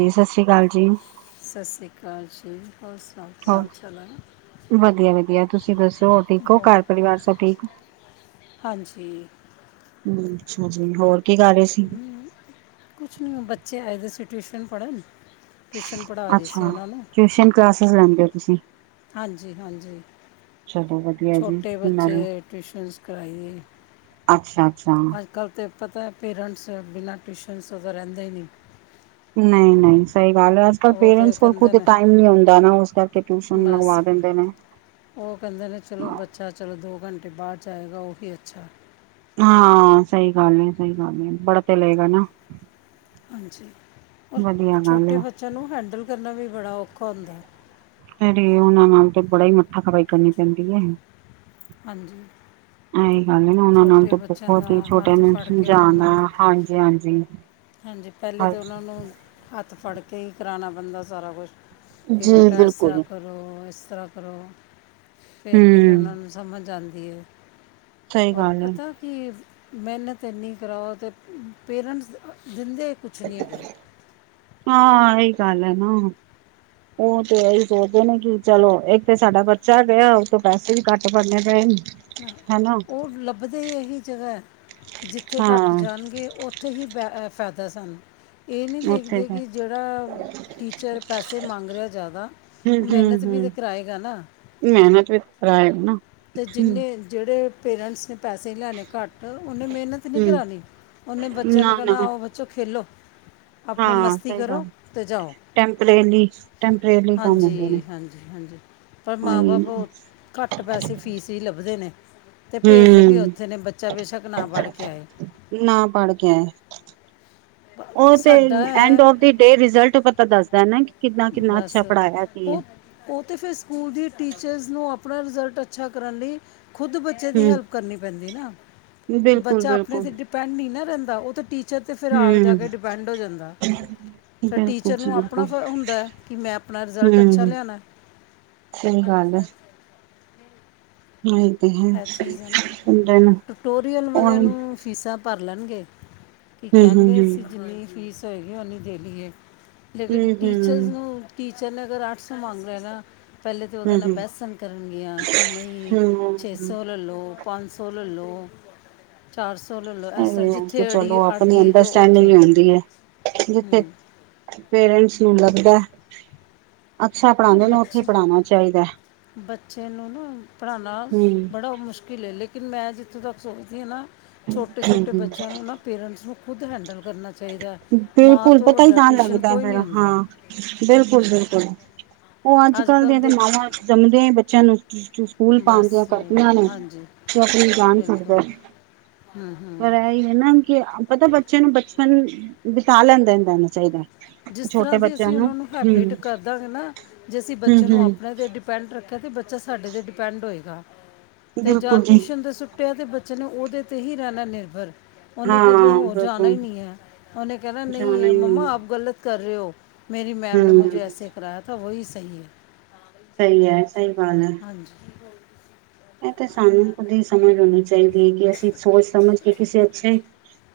ਦੀ ਸਤਿ ਸ੍ਰੀ ਅਕਾਲ ਜੀ। ਸਤਿ ਸ਼੍ਰੀ ਅਕਾਲ ਜੀ ਹੋਹ ਸੁਣਾਓ ਕਿ ਹਾਲ ਚਾਲ ਹੈ। ਵਧੀਆ-ਵਧੀਆ ਤੁਸੀਂ ਦੱਸੋ ਹੋ ਠੀਕ ਹੋ ਹੋਰ ਘਰ ਪਰਿਵਾਰ ਸਭ ਠੀਕ ਹਾਂਜੀ ਅੱਛਾ ਜੀ ਹੋਰ ਕੀ ਕਰ ਰਹੇ ਸੀ। ਕੁਛ ਨਹੀਂ ਹੋ ਬੱਚੇ ਆਏ ਦੇ ਸੀ ਟਿਊਸ਼ਨ ਪੜ੍ਹਨ ਟਿਊਸ਼ਨ ਪੜ੍ਹਾ ਰਹੀ ਸੀ ਅੱਛਾ ਉਹਨਾਂ ਨੂੰ ਟਿਊਸ਼ਨ ਕਲਾਸਿਸ ਲੈਂਦੇ ਹੋ ਤੁਸੀਂ ਹਾਂਜੀ- ਹਾਂਜੀ ਚਲੋ ਵਧੀਆ ਜੀ ਛੋਟੇ ਨਾਲੇ ਬੱਚੇ ਟਊਸ਼ਨਸ ਕਰਈਏ। ਅੱਛਾ -ਅੱਛਾ ਪਤਾ ਪੇਰੈਂਟਸ ਬਿਨਾਂ ਟਿਊਸ਼ਨਸ ਤੋਂ ਤਾਂ ਰਹਿੰਦੇ ਹੀ ਨਹੀਂ। ਨਹੀਂ- ਨਹੀਂ ਸਹੀ ਗੱਲ ਹੈ ਅੱਜ ਕਲ ਉਹ ਤੇ ਪੇਰੈਂਟਸ ਕੋਲ ਕੁ ਕਹਿੰਦੇ ਨੇ ਟਾਈਮ ਨਹੀਂ ਹੁੰਦਾ ਨਾ ਉਸ ਟਿਊਸ਼ਨ ਬਸ ਲਗਵਾ ਦਿੰਦੇ ਨੇ ਉਹ ਕਹਿੰਦੇ ਨੇ ਚਲੋ ਬੱ ਅੱਛਾ ਚਲੋ ਦੋ ਘੰਟੇ ਬਾਅਦ ਜਾਏਗਾ ਉ ਕੇ ਅੱਛਾ ਹਾਂ ਸਹੀ ਗੱਲ ਹੈ- ਸਹੀ ਗੱਲ ਹੈ ਪੜ ਤੇ ਲਏ ਗਾ ਨਾ। ਅੱਛਾ ਔਰ ਵਧੀਆ ਗੱਲ ਛੋਟੇ ਹੈ ਬੱਚਿਆਂ ਨੂੰ ਹੈਂਡਲ ਕਰਨਾ ਵੀ ਬੜਾ ਔਖਾ ਹੁੰਦਾ। ਫੜ ਉਹਨਾਂ ਨਾਲ ਤੇ ਬੜਾ ਹੀ ਮੱਥਾ ਖਪਾਈ ਕਰਨੀ ਪੈਂਦੀ ਏ। ਹਾਂਜੀ ਇਹੀ ਗੱਲ ਉਹਨਾਂ ਨਾਲ ਛੋਟੇ ਤਾਂ ਬੱਚਿਆਂ ਭੁੱਖ ਦਾ ਤੇ ਛੋਟਿਆਂ ਹੱਥ ਨੂੰ ਫੜ ਕੇ ਉਹਨਾਂ ਸਮਝਾਣਾ ਨੂੰ ਹਾਂਜੀ- ਹਾਂਜੀ। ਹਾਂਜੀ ਪਹਿਲੇ ਤਾਂ ਉਹਨਾਂ ਨੂੰ ਹੱਥ ਫੜ ਕੇ ਹੀ ਕਰਾਉਣਾ ਪੈਂਦਾ ਸਾਰਾ ਕੁਛ ਕਿ ਜੀ ਬੇਟਾ ਇ ਬਿਲਕੁਲ। ਸਰਾਂ ਕਰ। ਕਰੋ ਇਸ ਤਰ੍ਹਾਂ ਕਰੋ ਹੂੰ ਫਿਰ ਕਹਿੰਦੇ ਉਹਨਾਂ ਨੂੰ ਸਮਝ ਆਂਦੀ ਏ। ਸਹੀ ਔਰ ਗੱਲ ਹੈ ਪਤਾ ਕਿ ਮਿਹਨਤ ਐਨੀ ਕਰਾਓ ਤਾਂ ਪੇਰੈਂਟਸ ਦਿੰਦੇ ਕੁਛ ਨਹੀਂ ਹੈਗੇ। ਹਾਂ ਇਹੀ ਗੱਲ ਹੈ ਨਾ। ਉਹ ਤੇ ਇਹੀ ਸੋਚਦੇ ਨੇ ਕਿ ਚਲੋ ਇੱਕ ਤੇ ਸਾਡਾ ਬੱਚਾ ਗਿਆ ਉਥੋਂ ਪੈਸੇ ਵੀ ਘੱਟ ਭਰਨੇ ਪੈਨ। ਉਹ ਲੱਭਦੇ ਇਹੀ ਜਗ੍ਹਾ ਕਿ ਜਿੱਥੇ ਘੱਟ ਹਾਂ ਜਾਣਗੇ ਉ ਉ ਹੀ ਬੈ ਫਾਇਦਾ ਸਾਨੂੰ ਇਹ ਨਹੀਂ ਉੱਥੇ ਦੇਖਦੇ ਫਿਰ ਕਿ ਜਿਹੜਾ ਟੀਚਰ ਪੈਸੇ ਮੰਗ ਰਿਹਾ ਜ਼ਿਆਦਾ ਮਿਹਨਤ ਵੀ ਤੇ ਹੂੰ-ਹੂੰ-ਹੂੰ ਕਰਾਏਗਾ ਨਾ। ਮਿਹਨਤ ਵੀ ਕਰਾਏਗਾ ਨਾ। ਤੇ ਹੂੰ। ਜਿੰਨੇ ਜਿਹੜੇ ਪੇਰੈਂਟਸ ਪੈਸੇ ਲੈਣੇ ਘੱਟ ਉਹਨੇ ਮਿਹਨਤ ਨਹੀਂ ਹੂੰ ਕਰਾਣੀ ਉਹਨੇ ਬੱਚਿਆਂ ਨੂੰ ਕਹਿਣਾ ਨਾ-ਨਾ ਆਉ ਬੱ ਚੋ ਖੇਲੋ ਆਪਣੇ ਹਾਂ ਮਸਤੀ ਸਹੀ ਕਰੋ ਗੱਲ। ਅਤੇ ਜਾਓ। ਟੈਂਪਰੇਲੀ-ਟੈਂਪਰੇਲੀ ਕੰਮ ਹੁੰਦੇ ਨੇ ਹਾਂਜੀ- ਹਾਂਜੀ -ਹਾਂਜੀ ਪਰ ਮਾਂ ਉਹੀ ਹੈ ਬਾਪ ਨਾ ਘੱਟ ਪੈਸੇ ਫੀਸ ਹੀ ਲੱਭਦੇ ਨੇ। ਅਤੇ ਭੇਜਦੇ ਵੀ ਹੂੰ ਉਥੇ ਨੇ ਬੱਚਾ ਬੇਸ਼ੱਕ ਨਾ ਪੜ੍ਹ ਕੇ ਆਏ। ਨਾ ਪੜ੍ਹ ਕੇ ਆਏ ਉਹ ਤੇ ਸਾਡਾ ਐਂਡ ਹੈ। ਆਫ ਦੀ ਡੇ ਰਿਜ਼ਲਟ ਪਤਾ ਦੱਸਦਾ ਨਾ। ਕਿੰਨਾ ਕਿੰਨਾ ਬਸ ਅੱਛਾ ਪੜ੍ਹਾਇਆ ਕੀ ਹੈ ਉਹ ਉਹ ਤਾਂ ਫਿਰ ਸਕੂਲ ਦੀ ਟੀਚਰਸ ਨੂੰ ਆਪਣਾ ਰਿਜ਼ਲਟ ਅੱਛਾ ਕਰਨ ਲਈ ਖੁਦ ਬ ਬੱਚੇ ਦੀ ਹੈਲਪ ਹੂੰ ਕਰਨੀ ਪੈਂਦੀ ਨਾ ਬਿਲਕੁਲ ਬੱਚਾ ਆਪਣੇ ਬਿਲਕੁਲ ਤੇ ਡਿਪੈਂਡ ਨਹੀਂ ਨਾ ਰਹਿੰਦਾ ਉਹ ਤਾ ਟੀਚਰ ਟੀਚਰ ਤੇ ਫਿਰ ਆ ਜਾ ਹੂੰ ਕੇ ਡਿਪੈਂਡ ਹੋ ਜਾਂਦਾ ਫਿਰ ਬਿਲਕੁਲ ਟੀਚਰ ਜੀ ਨੂੰ ਆਪਣਾ ਬਿਲਕੁਲ ਹੁੰ ਦਾ ਕਿ ਮੈਂ ਆਪਣਾ ਰਿਜ਼ਲਟ ਅੱਛਾ ਹੂੰ ਲਿਆਣਾ। ਸਹੀ ਗੱਲ ਹੈ। ਆਏ ਤੇ ਹੈ ਇਹ ਚੀਜ਼ ਹੈ ਨਾ ਬੰਦੇ ਨੂੰ ਟਟੋਰੀਅਲ ਵਾਲਿਆਂ ਉਹੀ ਨੂੰ ਫੀਸਾਂ ਭਰ ਲੈਣਗੇ ਕੀ ਹੂੰ ਹੂੰ ਕਹਿਣਗੇ ਹੂੰ ਅਸੀਂ ਜਿੰਨੀ ਫੀਸ ਤਾਂ ਹੈਗੀ ਉਹ ਨਹੀਂ ਦੇਣੀ ਹੈ ਲੇਕਿਨ ਹੂੰ ਟੀਚਰਸ ਨੂੰ। ਟੀਚਰ ਨੇ ਅਗਰ ਅੱਠ ਸੌ ਮੰਗ ਰਿਹਾ ਨਾ ਪਹਿਲੇ ਤਾਂ ਉਹਦੇ ਹੂੰ ਨਾਲ ਬਹਿਸਣ ਕਰਨਗੀਆਂ ਕਿ ਨਹੀਂ। ਹੂੰ ਹੂੰ ਛੇ ਹੂੰ ਸੌ। ਲੈ ਲਓ ਪੰਜ ਸੌ ਲੈ ਲਓ। ਚਾਰ ਸੌ ਲੈ ਲਓ ਇਸ ਤ ਇਹ ਤੇ ਜਿੱਥੇ ਅੜੀ ਚਲੋ ਅੜ ਆਪਣੀ ਗਈ ਤੇ ਅੰਡਰਸਟੈਂਡਿੰਗ ਉੱਥੇ ਹੀ ਹੁੰਦੀ ਹੈ ਹੁ। ਜਿੱਥੇ ਪੇਰੈਂਟਸ ਨੂੰ ਲੱਭਦਾ ਅੱਛਾ ਇਹ ਪੜ੍ਹਾਉਂਦੇ ਨੇ ਉੱਥੇ ਬੱਚੇ ਪੜਾਉਣਾ ਚਾਹੀਦਾ ਹੈ। ਬੱਚੇ ਨੂੰ ਨਾ ਪੜ੍ਹਾਉਣਾ ਬੜਾ ਮੁਸ਼ਕਿਲ ਹੈ ਲੇਕ ਲੇਕਿਨ ਮੈਂ ਜਿੱਥੋਂ ਤੱਕ ਸੋਚਦੀ ਹਾਂ ਨਾ ਛੋਟੇ ਹੂੰ ਛੋਟੇ ਹੂੰ ਬੱਚਿਆਂ ਨੂੰ ਨਾ ਪੇਰੈਂਟਸ ਨੂੰ ਖੁਦ ਹੈਂਡਲ ਕਰਨਾ ਚਾਹੀਦਾ। ਮਾਂ ਬਿਲਕੁਲ ਤੋਂ ਪਤਾ ਹੀ ਵੱਡਾ ਤਾਂ ਟਿਊਸ਼ਨ ਲੱਗਦਾ ਕੋਈ ਹੈ ਨਹੀਂ ਹੁੰਦਾ ਹਾਂ। ਬਿਲਕੁਲ ਬਿਲਕੁਲ ਉਹ ਅੱਜ ਕਲ ਕੱਲ ਦੀਆਂ ਤੇ ਦੇਖ ਮਾਵਾਂ ਜੰਮਦੇ ਬੱਚਿਆਂ ਨੂੰ। ਸਕੂਲ ਬਸ ਪਾਉਣਦਿਆਂ ਕਰਦੀਆਂ ਨੇ ਹਾਂਜੀ ਤੇ ਆਪਣੀ ਜਾਨ ਬਿਲਕੁਲ ਛੱਡਦੇ ਹੂੰ ਹੂੰ ਪਰ ਇਹੀ। ਹਨ ਨਾ ਕਿ ਆਪਤਾ ਬੱਚਿਆਂ ਨੂੰ ਬਚਪਨ ਬਿਤਾ ਲੈਂਦਾਦਾਣਾ ਚਾਹੀਦਾ। ਜਿਸ ਤਰ੍ਹਾਂ ਛੋਟੇ ਦੀ ਬੱਚਿਆਂ ਅਸੀਂ ਉਹਨਾਂ ਨੂੰ ਹਮ ਹੈਬਿਟ ਕਰਦਾਂਗੇ ਨਾ ਜੇ ਅਸੀਂ ਹਮ ਬੱਚੇ ਨੂੰ ਹਮ ਆਪਣੇ ਦੇ ਬੱਚਾ ਸਾਡੇ ਤੇ ਡਿਪੈਂਡ ਹੋਏਗਾ ਤੇ ਜਾਂ ਬਿਲਕੁਲ ਜੀ ਟਿਊ ਤੇ ਸੁੱਟਿਆ ਤੇ ਉਹਦੇ ਤੇ ਹੀ ਰਹਿਣਾ ਨਿਰਭਰ। ਉਹਨੇ ਹਾਂ ਕਿਸੇ ਲਈ ਹੋਰ ਜਾਣਾ ਬਿਲਕੁਲ ਹੀ ਨਹੀਂ ਹੈ ਉਹਨੇ ਕਹਿਣਾ ਜਾਣਾ ਨਹੀਂ ਹੀ ਮੰਮਾ ਆਪ ਹੈ। ਗਲਤ ਕਰ ਰਹੇ ਹੋ। ਮੇਰੀ ਮੈਮ ਨੇ ਮੁਝੇ ਹਮ ਐਸੇ ਕਰਾਇਆ ਤਾਂ ਵਹੀ ਸਹੀ ਹੈ। ਸਹੀ ਹੈ ਸਹੀ ਗੱਲ ਹੈ। ਹਾਂ। ਇਹ ਤੇ ਸਾਨੂੰ ਕੁ ਦੀ ਸਮੇ ਰਣ ਸੀ। ਹੈ ਕਿ ਅਸੀਂ ਸੋਚ ਸਮਝ ਕੇ ਕਿਸੇ ਅੱਛੇ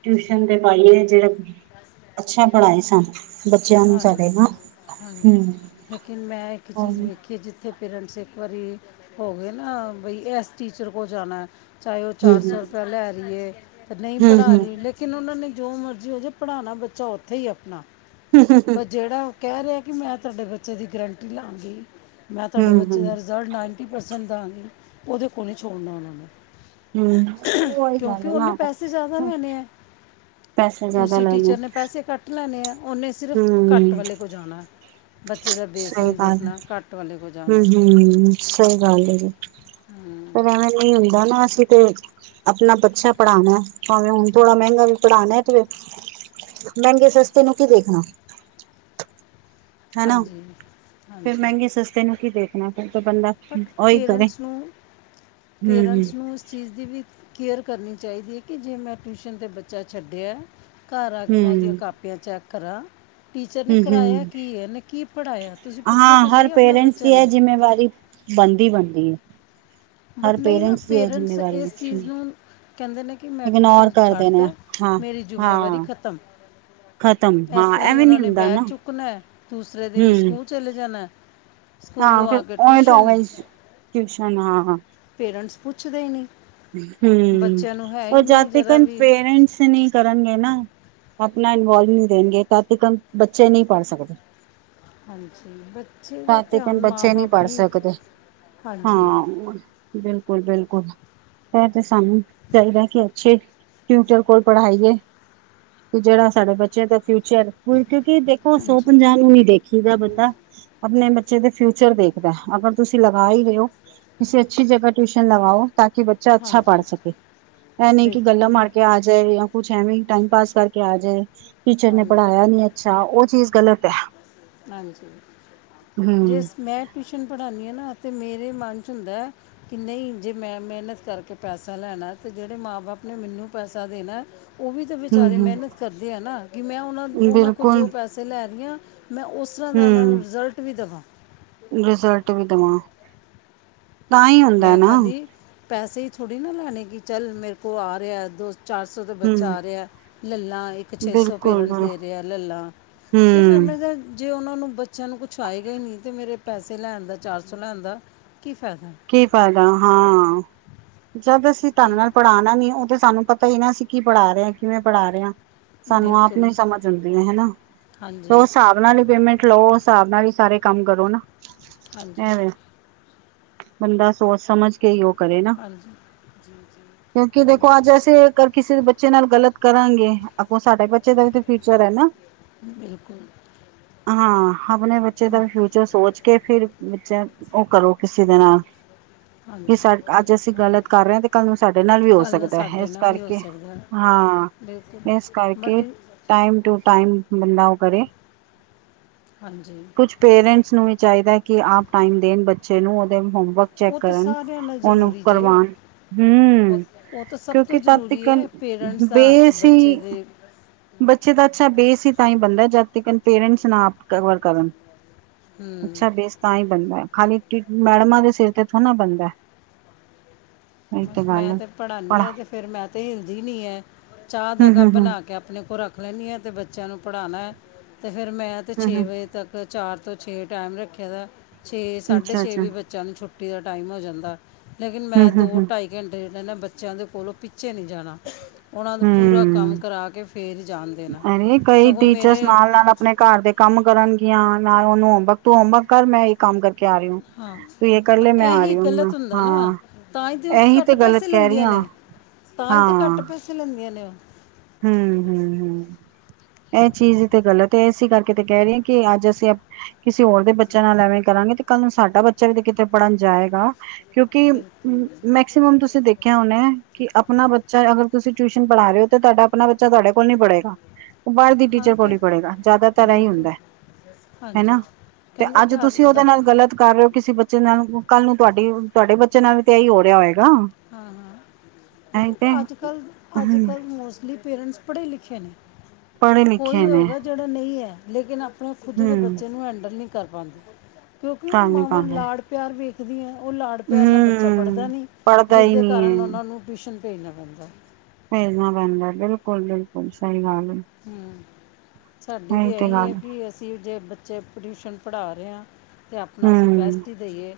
ਟਿਊਸ਼ਨ ਤੇ ਪਾਈਏ ਜਿਹੜਾ ਅੱਛਾ ਪੜ੍ਹਾਏ ਸਨ। ਹਾਂਜੀ ਹਾਂਜੀ ਹਮ ਲੇਕਿਨ ਮੈਂ ਇੱਕ ਚੀਜ਼ ਹਮ ਵੇਖੀ ਜਿੱ ਇੱਥੇ ਪੇਰੈਂਟਸ ਇੱਕ ਵਾਰੀ ਹੋ ਗਏ ਨਾ ਬਈ ਇਸ ਟੀਚਰ ਕੋਲ ਜਾਣਾ ਚਾਹੇ ਉਹ ਚਾਰ ਹਮ ਸੌ ਰੁਪਇਆ ਲੈ ਰਹੀ ਹੈ ਤੇ ਨਹੀਂ ਪੜ੍ਹਾ ਰਹੀ ਕਿਨ ਉਹਨਾਂ ਨੇ ਜੋ ਮਰਜ਼ੀ ਹੋ ਜਾਵੇ ਪੜ੍ਹਾਉਣਾ ਬੱਚਾ ਉੱਥੇ ਹੀ ਆਪਣਾ। ਪਰ ਹੂੰ-ਹੂੰ-ਹੂੰ-ਹੂੰ-ਹੂੰ-ਹੂੰ ਜਿਹੜਾ ਉਹ ਕਹਿ ਰਿਹਾ ਕਿ ਮੈਂ ਤੁਹਾਡੇ ਬੱਚੇ ਦੀ ਗਰੰਟੀ ਲਾਵਾਂਗੀ ਮੈਂ ਤੁਹਾਡੇ ਬੱਚੇ ਦਾ ਰਿਜ਼ਲਟ ਨਾਈਨਟੀ ਪਰਸੈਂਟ ਦਾ ਆਾਂ ਗ ਉਹਦੇ ਕੋਲ ਨਹੀਂ ਛੋੜਨਾ ਉਹਨਾਂ ਨੂੰ। ਉਹੀ ਗੱਲ ਕਿਉਂਕਿ ਹੈ ਉਹਨੇ ਨਾ ਪੈਸੇ ਜ਼ਿਆਦਾ ਲੈਣੇ ਹੈ। ਪੈਸੇ ਜ਼ਿਆਦਾ ਤੁਸੀਂ ਲੈਣੇ ਟੀਚਰ ਨੇ ਪੈਸੇ ਕੱਟ ਲੈਣੇ ਆ ਉਹਨੇ ਸਿਰਫ਼ ਕੱਟ ਹੂੰ ਵਾਲੇ ਕੋਲ ਜਾਣਾ। ਬੱਚੇ ਦਾ ਬੇਸ ਸਹੀ ਨਹੀਂ ਗੱਲ ਹੈ ਦੇਖਣਾ ਘੱਟ ਵਾਲੇ ਕੋਲ ਜਾਣਾ। ਹੂੰ-ਹੂੰ ਹਾ। ਪਰ ਐਵੇ ਨ ਹੁੰਦਾ ਨਾ ਅਸੀਂ ਤੇ ਆਪਣਾ ਬੱਚਾ ਪੜ੍ਹਾਉਣਾ ਭਾਵੇਂ ਹੁਣ ਥੋੜ੍ਹਾ ਮਹਿੰਗਾ ਵੀ ਪੜ੍ਹਾਉਣਾ ਤੇ ਫ ਮਹਿੰਗੇ ਸਸਤੇ ਨੂੰ ਕੀ ਦੇਖਣਾ। ਹਨਾ ਹਾਂਜੀ ਫਿਰ ਹਾਂਜੀ ਮਹਿੰਗੇ ਸਸਤੇ ਨੂੰ ਕੀ ਦੇਖਣਾ ਫਿਰ ਬੰਦਾ ਬਟ ਉਹੀ ਕਰੇ ਪੇਰੈਂਟਸ ਨੂੰ ਪੇਰੈਂਟਸ ਨੂੰ ਇਸ ਚੀਜ਼ ਦੀ ਵੀ ਕੇਅਰ ਕਰਨੀ ਚਾਹੀਦੀ ਹੈ ਕਿ ਜੇ ਮੈਂ ਟਿਊਸ਼ਨ ਤੇ ਬੱਚਾ ਛੱਡਿਆ ਘਰ ਆ ਕੇ ਮੈਂ ਉਹਦੀਆਂ ਹੂੰ-ਹੂੰ-ਹੂੰ-ਹੂੰ-ਹੂੰ ਕਾਪ ਤੇ ਐ ਚੈਕ ਕਰਾ। ਟੀਚਰ ਨੇ ਕਰਾਏਆ ਕੀ ਏ ਏਨੇ ਕੀ ਪੜਾਏਆ ਤੂਸੀ ਪੁੱਛੋ ਹਾਂ ਤੇ ਹਰ ਸਈ ਅਪਨੇ ਪੇਰੈਂਟਸ ਦੀ ਬੱਚੇ ਇਹ ਨੂੰ। ਜਿੰਮੇਵਾਰੀ ਬਾਨਦੀ ਬਾਨਦੀ ਏ ਬਟ ਨਈ ਨਾ ਪੇਰੈਂਟਸ ਜਿੰਮੇਵਾਰੀ ਇਸ ਹੈ। ਚੀਜ਼ ਨੂੰ ਕੈਂਦੇ ਨੇ ਕਿ ਮੈਂ ਇਗਨੋਰ ਟਿਊਸ਼ਨਸ ਕਰਦੇ ਨੇ ਛੱਡਤੈ ਹਾਂ ਮੇਰੀ ਜ਼ਿੰਮੇਵਾਰੀ ਹਾਂ ਖਤਮ। ਖਤਮ ਏਸ ਹਾਂ ਤਰਾਂ ਈ ਐਵੇਂ ਓਨਾਂ ਨੀ ਨੇ ਹੁੰਦਾ ਬੈਗ ਨਾ ਚੁੱਕਨੈ ਦੂਸਰੇ ਦਿਨ ਹੂੰ ਸਕੂਲ ਚਲੇ ਜਾਨ ਹਾਂ ਫੇਰ ਓਵੇਂ ਦਾ ਓਵੇਂ ਈ ਟਊਸ਼ਨ ਹਾਂ ਪੇਰੈਂਟਸ ਪੁੱਛਦੇ ਹੀ ਨਹੀਂ। ਹਮ ਬੱਚਿਆਂ ਨੂੰ ਹੈ ਹੀ ਉਹ ਨਹੀਂ ਜਾਤੀ ਕ ਜਰਾ ਵੀ ਪੇਰੈਂਟਸ ਨੇ। ਕਰਨਗੇ ਨਾ ਆਪਣਾ ਇਨਵੋਲਮੈਂਟ ਦੇਣਗੇ ਤਾਂ ਕਿ ਬੱਚੇ ਨਹੀਂ ਪੜ੍ਹ ਸਕਦੇ ਹਾਂਜੀ ਬੱਚੇ ਦਾ ਤਦ ਧਿਆਨ ਤੀਕਨ ਮਾਂ ਬੱਚੇ ਨਹੀਂ ਬਾਪ ਪੜ੍ਹ ਹੀ ਸਕਦੇ ਹਾਂਜੀ ਹਾਂ ਬਿਲਕੁਲ ਬਿਲਕੁਲ ਫਿਰ ਤੇ ਸਾਨੂੰ ਚਾਹੀਦਾ ਕਿ ਅੱਛੇ ਟੀਚਰ ਕੋਲ ਪੜ੍ਹਾਈਏ ਤੇ ਜਿਹੜਾ ਸਾਡੇ ਬੱਚਿਆਂ ਦਾ ਫਿਊਚਰ ਕਿਉਂਕਿ ਦੇਖੋ ਸੌ ਹਾਂਜੀ ਪੰਜਾਹ ਨੂੰ ਨੀ ਦੇਖ ਉਦਾ ਬੰਦਾ ਆਪਣੇ ਬੱਚੇ ਦੇ ਫਿਊਚਰ ਦੇਖਦਾ ਅਗਰ ਤੁਸੀਂ ਲਗਾ ਹੀ ਰਹੇ ਹੋ ਕਿਸੇ ਅੱਛੀ ਜਗਾ ਟਿਊਸ਼ਨ ਲਵਾਓ ਤਾਂ ਕਿ ਬੱਚਾ ਅੱਛਾ ਪੜ੍ਹ ਹਾਂਜੀ ਸਕੇ ਇਹ ਨਹੀਂ ਕਿ ਗੱਲਾਂ ਬਿਲਕੁਲ ਮਾਰ ਕੇ ਆ ਜਾਏ ਜਾਂ ਕੁਛ ਐਵੇਂ ਟਾਈਮ ਪਾਸ ਕਰਕੇ ਆ ਜਾਏ ਟੀਚਰ ਨੇ ਹਾਂਜੀ ਪੜ੍ਹਾਇਆ ਨੀ ਅੱਛਾ, ਉਹ ਚੀਜ਼ ਗਲਤ ਹੈ। ਹਾਂਜੀ, ਹਮ ਜਿਸ ਮੈਂ ਟਿਊਸ਼ਨ ਪੜਾਨੀ ਆ ਨਾ ਤੇ ਮੇਰੇ ਮਨ ਚ ਹੁੰਦਾ ਕਿ ਨਹੀਂ ਜੇ ਮੈਂ ਮਿਹਨਤ ਕਾਰਕੇ ਪੈਸਾ ਲੈਣਾ ਤੇ ਜੇੜੇ ਮਾਂ ਬਾਪ ਨੇ ਮੈਨੂੰ ਪੈਸਾ ਦੇਨਾ ਓ ਵੀ ਤੇ ਹਮ ਵਿਚਾਰੇ ਹਮ ਮਿਹਨਤ ਕਰਦੇ ਹੈ ਨਾ ਕਿ ਮੈਂ ਓਨਾਂ ਓਨਾਂ ਕੋਲ ਜੋ ਬਿਲਕੁਲ ਪੈਸੇ ਲੈ ਰੀ ਆਂ ਮੈਂ ਉਸ ਉਸ ਤਰਾਂ ਦਾ ਓਨਾਂ ਨੂੰ ਹਮ ਰਿਜ਼ਲਟ ਵੀ ਦਿਖਾਵਾਂ। ਰਿਜ਼ਲਟ ਵੀ ਦਵਾਂ। ਮੈਂ ਖਾਲੀ ਪੈਸੇ ਈ ਥੋੜੀ ਨਾ ਲੈਨੇ ਕਿ ਚੱਲ ਮੇਰੇ ਕੋ ਆ ਰਿਹਾ ਦੋਸਤ ਚਾਰ ਸੌ ਦਾ ਬੱਚਾ ਹਮ ਆ ਰਿਹਾ ਲੈਲਾ ਇਕ ਪਿੱਛੇ ਬਿਲਕੁਲ ਸਪੇਰਨ ਫਿਲਰ ਆ ਲੈ ਲਾ ਤੇ ਫਿਰ ਹਮ ਮੈਂ ਤਾਂ ਜੇ ਓਨਾਂ ਨੂੰ ਬੱਚੇ ਨੂੰ ਕੁਛ ਆਏਗਾ ਈ ਨੀ ਤੇ ਮੇਰੇ ਪੈਸੇ ਲੈਨ ਦਾ ਚਾਰ ਸੌ ਲੈਨ ਦਾ ਕੀ ਫਾਇਦਾ ਕੀ ਫਾਇਦਾ ਹਾਂ ਜਦ ਅਸੀ ਜੀ ਢੰਗ ਨਾਲ ਪੜਾਨਾ ਨੀ ਓ ਤੇ ਸਾਨੂੰ ਪਤਾ ਕਈ ਨਾ ਅਸੀਂ ਕੀ ਪੜਾ ਰੇ ਆਂ, ਕਿਵੇਂ ਪੜਾ ਰੇ ਆਂ ਸਾਨੂੰ ਆਪ ਬਿਲਕੁਲ ਨੂੰ ਈ ਸਮਝ ਆਉਂਦੀ ਏ ਹੇਨਾ ਤੇ ਹਾਂਜੀ ਉਸ ਹਿਸਾਬ ਪਤਾ ਨਹੀਂ ਪੇਮੈਂਟ ਲੋ ਹਿਸਾਬ ਨਾਲ ਹੀ ਸਾਰੇ ਕੰਮ ਕਰੋ ਨਾ। ਹਾਂਜੀ। ਐਵੇਂ ਬੰਦਾ ਸੋਚ ਸਮਜ ਕੇ ਓ ਕਰੇ ਨਾ। ਜੀ, ਜੀ। ਕਿਉਂਕਿ ਦੇਖੋ ਅੱਜ ਅਸੀਂ ਅਗਰ ਕਿਸੇ ਦੇ ਬੱਚੇ ਨਾਲ ਗਲਤ ਕਰਾਂਗੇ ਅਗੋ ਸਾਡੇ ਬੱਚੇ ਦਾ ਵੀ ਤਾਂ ਫਿਊਚਰ ਹੈ ਨਾ। ਬਿਲਕੁਲ। ਹਾਂ ਅਪਣੇ ਬੱਚੇ ਦਾ ਫਿਊਚਰ ਸੋਚ ਕੇ, ਫਿਰ ਬੱਚਾ ਓ ਕਰੋ ਕਿਸ ਅੱਛੇ ਦਿਨ ਆਣ ਕਿ ਹਾਂਜੀ ਅੱਜ ਅਸੀਂ ਗਲਤ ਕਾਰ ਰੇ ਆਂ ਤੇ ਕੱਲ ਨੂੰ ਸਾਡੇ ਨਾਲ ਵੀ ਹੋ ਕੱਲ੍ਹ ਨਾ ਸਕਦਾ ਸਾਡੇ ਇਸ ਨਾਲ ਵੀ ਹੋ ਕਾਰਕੇ ਸਕਦਾ ਹੈ, ਹਾਂ ਇਸ ਕਰਕੇ [unintelligible] ਟਾਈਮ ਟੂ ਟਾਈਮ ਬੰਦਾ ਓ ਕਰੇ ਹਾਂਜੀ। ਕੁਛ ਪੇਰੈਂਟਸ ਨੂੰ ਵੀ ਚਾਹੀਦਾ ਕਿ ਆਪ ਟਾਈਮ ਦੇਨ ਬੱਚੇ ਨੂੰ ਉਦੇ ਹੋਮਵਰਕ ਚੈਕ ਉਹ ਤਾਂ ਕਰਨ, ਸਾਰਿਆਂ ਨਾਲ ਓਨੂੰ ਜ਼ਰੂਰੀ ਜੇ ਕਰਵਾਨ ਉਹ ਹੂ ਉਹ ਤਾਂ ਸਭ ਤੋਂ ਕਿਉਂਕਿ ਤੱਤੀ ਜ਼ਰੂਰੀ ਹੈ ਕੱਲ ਪੇਰੈਂਟਸ ਦਾ ਹੱਥ ਬੇਸ ਬੱਚੇ ਸੀ ਦੇ ਬੱਚੇ ਤਾਂ ਅੱਛਾ ਬੇਸ ਈ ਤਾਂਈ ਬੰਦਾ ਜਾਦ ਤਕਨ ਪੇਰੈਂਟਸ ਨਾ ਕਵਰ ਕਰਨ। ਹੂੰ ਅੱਛਾ ਬੇਸ ਤਾਂਈ ਬੰਦਾ ਖਾਲੀ ਮੈੜਮਾਂ ਦੇ ਸਿਰ ਤੇ ਥੋੜੀ ਬਨਦ। ਬਸ ਮੈਂ ਤੇ ਪੜ੍ਹਾਉਂਦੀ ਹਾਂ ਤੇ ਫਿਰ ਮੈ ਤਾਂ ਹਿਲਦੀ ਨਹੀਂ ਹੈ। ਚਾਹ ਦਾ ਹਮ ਕੱਪ ਹਮ ਹਮ ਬਣਾ ਕੇ ਆਪਣੇ ਕੋਲ ਰੱਖ ਰੱਖ ਲੈਂਦੀ ਹਾਂ ਅਤੇ ਬੱਚਿਆਂ ਨੂੰ ਪੜ੍ਹਾਉਣਾ ਤੇ ਫਿਰ ਮੈਂ ਤਾਂ ਹਮ ਛੇ ਹਮ ਵਜੇ ਤੱਕ ਚਾਰ ਤੋਂ ਛੇ ਟਾਈਮ ਰੱਖੇ ਦਾ ਛੇ ਸਾਢੇ ਅੱਛਾ ਛੇ ਅੱਛਾ ਵੀੇ ਚੱਲ ਛੁੱਟੀ ਦਾ ਟਾਈਮ ਹੋ ਜਾਂਦਾ ਲੇਕਿਨ ਹਮ ਮੈਂ ਦੋ ਹਮ ਹਮ ਇਕ ਘੰਟੇ ਡਨ ਹੈ ਬੱਚਿਆਂ ਦੇ ਕੋਲੋਂ ਪਿੱਛੇ ਨਹੀਂ ਜਾਣਾ ਉਹਨਾਂ ਦਾ ਪੂਰਾ ਹਮ ਕੰਮ ਕਰਾ ਕੇ ਫਿਰ ਜਾਣ ਦੇਣਾ ਅਰੇ ਕਈ ਸਗੋਂ ਟੀਚਰਸ ਮੇਰੇ ਨਾਲ-ਨਾਲ ਆਪਣੇ ਘਰ ਦੇ ਕੰਮ ਕਰਨਗੀਆਂ ਨਾਲ ਉਹਨੂੰ ਹੋਮਵਰਕ ਟੂ ਹੋਮਵਰਕ ਕਰ ਮੈਂ ਇਹ ਕੰਮ ਕਰਕੇ ਆ ਰਹੀ ਹੂ ਹਾਂ ਇਹੀ ਗਲਤ ਹੁੰਦਾ ਨਾ ਹਾਂ ਤਾਂ ਹੀ ਤਾਂ ਉਹ ਇਹੀ ਘੱਟ ਤੇ ਪੈਸੇ ਗਲਤ ਕਹਿ ਰਹੀ ਲੈਂਦੀਆਂ ਹਾਂ ਨੇ ਤਾਂ ਈ ਤੇ ਘੱਟ ਪੈਸੇ ਲੈਂਦੀਆਂ ਨੇ ਓ ਹੂ, ਹੂ, ਹੂ। ਏ ਚੀਜ ਤੇ ਗਲਤ ਏ ਏਸੀ ਕਾਰਕੇ ਤੇ ਕੈਰੀ ਆਂ ਕਿ ਆੱਜ ਅਸੀ ਅਪ ਕਿਸੇ ਹੋਰ ਦੇ ਬੱਚੇਆਂ ਨਾਲ ਐਵੇਂ ਕਰਾਂਗੇ, ਤੇ ਕਾਲ ਨੂੰ ਸਾਡਾ ਬੱਚਾ ਵੀ ਤੇ ਕਿਤੇ ਪੜਨ ਜਾਏਗਾ ਕਿਉਂਕਿ ਬਿਲਕੁਲ ਮੈਕਸੀਮਮ ਤੂਸੀ ਦੇਖੇਆ ਹੋਨਾ, ਕਿ ਅਪਨਾ ਬੱਚਾ ਅਗਰ ਤੂਸੀ ਟਵੀਸ਼ਨ ਪੜਾ ਰੇ ਓ ਤੇ ਤੂਆਡਾ ਅਪਨਾ ਬੱਚਾ ਤੂਆਡੇ ਕੋਲ ਨੀ ਪੜੇਗਾ ਓ ਬਾਰ ਦੀ ਹਾਂ ਟੀਚਰ ਕਿ ਕੋਲ ਈ ਪੜੇਗਾ ਜਾਦਾਤਰ ਏਈ ਬਿਲਕੁਲ ਹੁੰਦੈ। ਹਾਂਜੀ ਹੇਨਾ, ਤੇ ਕਹਿੰਦੇ ਆੱਜ ਘਰ ਤੂਸੀ ਓਦੇ ਦਾ ਨਾਲ ਗਲਤ ਕਾਰ ਰੇ ਓ ਕਿਸੀ ਬ ਬੱਚੇ ਨਾਲ ਕਾਲ ਨੂੰ ਤੁਆਡੀ, ਤੁਹਾਡੇ ਬੱਚੇ ਨਾਲ ਵੀ ਤੇ ਏਈ ਹੋ ਰੇਆ ਹੋਏਗਾ। ਹਾਂ, ਹਾਂ ਇਹੀ ਦੇਖੋ ਤੇ ਆਜ ਕਲ, ਅਜ ਹਮ ਕਲ ਮੋਸਟਲੀ ਪੇਰੈਂਟਸ ਪੜੇ ਲਿੱਖੇ ਨੇ, ਪੜ੍ਹੇ ਲਿਖੇ ਕੋਈ ਨੇ ਹੋਏਗਾ ਜੇੜਾ ਨਈ ਹੈ, ਲੇਕਿਨ ਆਪ ਅਪਨੇ ਖੁਦ ਦੇ ਹਮ ਬੱਚੇ ਨੂੰ ਹੈਂਡਲ ਨੀ ਕਾਰ ਪਾਂਦੇ, ਕਿਉਂਕਿ ਓ ਕਰ ਨੀ ਮਾਵਾਂ ਪਾਉਂਦੇ ਲਾਡ ਪੇਆਰ ਵੇਖਦੀ ਐ, ਓ ਲਾੜ ਪੇਆ ਨਾਲ ਬੱਚਾ ਪੜਦਾ ਹਮ ਨਈ, ਪੜ੍ਹਦਾ ਜਿਸ ਹੀ ਦੇ ਨਹੀਂ ਕਾਰਨ ਹੈ ਓਨਾਂ ਨੂੰ ਟਿਊਸ਼ਨ ਭੇਜਨਾ ਪੈਦਾ ਭੇਜਣਾ ਪੈਂਦਾ ਬਿਲਕੁਲ ਬਿਲਕੁਲ ਸਹੀ ਗੱਲ ਹੈ। ਹਮ ਸਾਡੀ ਤਾਂ ਤੇ ਇਹੀ ਹੈ ਗੱਲ ਕਿ ਅਸੀਂ ਜੇ ਬ ਬੱਚੇ ਟਿਊਸ਼ਨ ਪੜ੍ਹਾ ਰਹੇ ਹਾਂ ਅਤੇ ਆਪਣਾ ਅਸੀਂ ਹਮ ਬੈਸਟ ਹੀ ਦੇਈਏ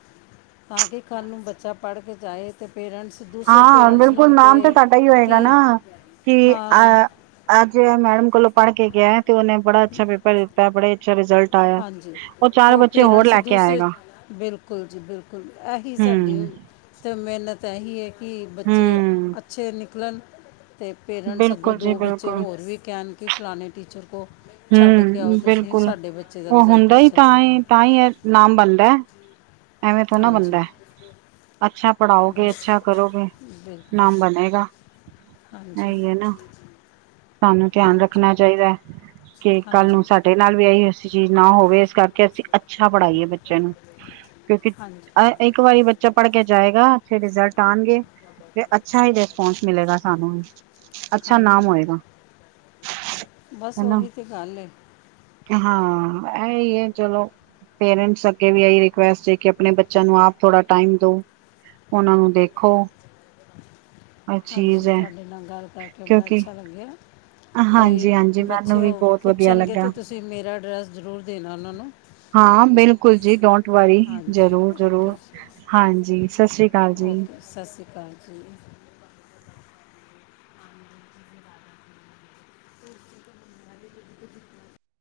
ਤਾਂ ਕਿ ਘਰ ਨੂੰ ਬੱਚਾ ਪੜ੍ਹ ਕੇ ਜਾਾਹੇ ਅਤੇ ਪੇਰੈਂਟਸ ਦੂਸਰੇ ਹਾਂ ਪੇਰੈਂਟਸ ਨੂੰ ਬਿਲਕੁਲ ਵੀ ਨਾਮ ਤਾਂ ਕਹੇ ਸਾਡਾ ਹੀ ਹੋਏਗਾ ਕਿ ਨਾ ਕਿ ਹਾਂ ਅ ਅੱਜ ਮੈਡਮ ਕੋਲੋਂ ਪੜ੍ਹ ਕੇ ਗਿਆ ਤੇ ਉਹਨੇ ਬੜਾ ਅੱਛਾ ਪੇਪਰ ਦਿੱਤਾ ਬੜੇ ਅੱਛਾ ਰਿਜ਼ਲਟ ਹਾਂਜੀ ਉਹ ਅਤੇ ਚਾਰ ਬੱਚੇ ਹੋਰ ਪੇਰੈਂਟਸ ਲੈ ਕੇ ਦੂਸਰੇ ਆਏਗਾ। ਬਿਲਕੁਲ ਜੀ ਬਿਲਕੁਲ ਇਹੀ ਸਾਡੇ ਹਮ ਅਤੇ ਮਿਹਨਤ ਇਹੀ ਹੈ ਕਿ ਬੱਚੇ ਹਮ ਅੱਛੇ ਨਿਕਲਣ ਅਤੇ ਪੇਰੈਂਟਸ ਅੱਗੋਂ ਬਿਲਕੁਲ ਜੀ ਦੋ ਬੱਚੇ ਬਿਲਕੁਲ ਹੋਰ ਵੀ ਕਹਿਣ ਕਿ ਫਲਾਣੇ ਟੀਚਰ ਕੋਲ ਛੱਡ ਕੇ ਆਓ ਹੂੰ ਤੁਸੀਂ ਬਿਲਕੁਲ ਸਾਡੇ ਬੱਚੇ ਦਾ ਉਹ ਰਿਜ਼ਲਟ ਹੁੰਦਾ ਹੀ ਅੱਛਾ ਤਾਂ ਸੀਗਾ। ਹੀ ਤਾਂ ਨਾਮ ਬਣਦਾ। ਐਵੇਂ ਥੋੜ ਨਾ ਹਾਂਜੀ ਬਣਦਾ। ਅੱਛਾ ਪੜ੍ਹਾਓਗੇ ਬਸ ਅੱਛਾ ਕਰੋਗੇ ਬਿਲਕੁਲ ਨਾਮ ਬਣੇਗਾ। ਹਾਂਜੀ। ਇਹੀ ਹੈ ਨਾ ਸਾਨੂੰ ਧਿਆਨ ਹੋਰ ਜੀ ਰੱਖਣਾ ਚਾਹੀਦਾ ਕਿ ਕੱਲ ਨੂੰ ਹਾਂਜੀ ਸਾ ਸਾਡੇ ਨਾਲ ਵੀ ਇਹੀ ਅਸੀ ਚੀਜ਼ ਨਾ ਹੋਵੇ ਇਸ ਕਰਕੇ ਅਸੀਂ ਅੱਛਾ ਪੜ੍ਹਾਈਏ ਬੱਚੇ ਨੂੰ ਕਿਉਂਕਿ ਹਾਂਜੀ ਇੱਕ ਵਾਰੀ ਬੱਚਾ ਪੜ੍ਹ ਕੇ ਜਾਏਗਾ ਅੱਛੇ ਰਿਜ਼ਲਟ ਟਣਗੇ ਤੇ ਅੱਛਾ ਹੀ ਰਿਸਪੋਂਸ ਮਿਲੇਗਾ ਸਾਨੂੰ ਹੀ ਅੱਛਾ ਨਾਮ ਹਾਂਜੀ ਹੋਏਗਾ। ਬਸ ਹਨਾ ਉਹੀ ਤਾਂ ਗੱਲ ਹਾਂ ਇਹ ਹੀ ਹੈ ਚਲੋ। ਪੇਰੈਂਟਸ ਅੱਗੇ ਵੀ ਇਹੀ ਰਿਕੁਸਟ ਕਿ ਆਪਣੇ ਬੱਚਿਆਂ ਨੂੰ ਆਪ ਥੋੜਾ ਟਾਈਮ ਦੋ। ਉਹਨਾਂ ਨੂੰ ਦੇਖੋ। ਇਹ ਚੀਜ਼ ਹਾਂਜੀ ਹੈ ਤੁਹਾਡੇ ਨਾਲ ਗੱਲ ਕਰਕੇ ਬੜਾ ਕਿਉਂਕਿ ਅੱਛਾ ਲੱਗਿਆ। ਕੋਈ ਹਾਂਜੀ ਹਾਂਜੀ ਮੈਨੂੰ ਬੱਚੇ ਵੀ ਹੋ ਬਹੁਤ ਵਧੀਆ ਪੁੱਛਣਗੇ ਤਾਂ ਲੱਗਾ ਤੁਸੀਂ ਮੇਰਾ ਐਡਰੈਸ ਜ਼ਰੂਰ ਦੇਣਾ ਉਹਨਾਂ ਨੂੰ ਹਾਂ ਬਿਲਕੁਲ ਜੀ ਡੋਂਟ ਵਰੀ ਹਾਂਜੀ ਜ਼ਰੂਰ ਜ਼ਰੂਰ ਓਕੇ ਜੀ ਹਾਂਜੀ ਸਤਿ ਸ਼੍ਰੀ ਓਕੇ ਸਤਿ ਸ਼੍ਰੀ ਅਕਾਲ ਜੀ।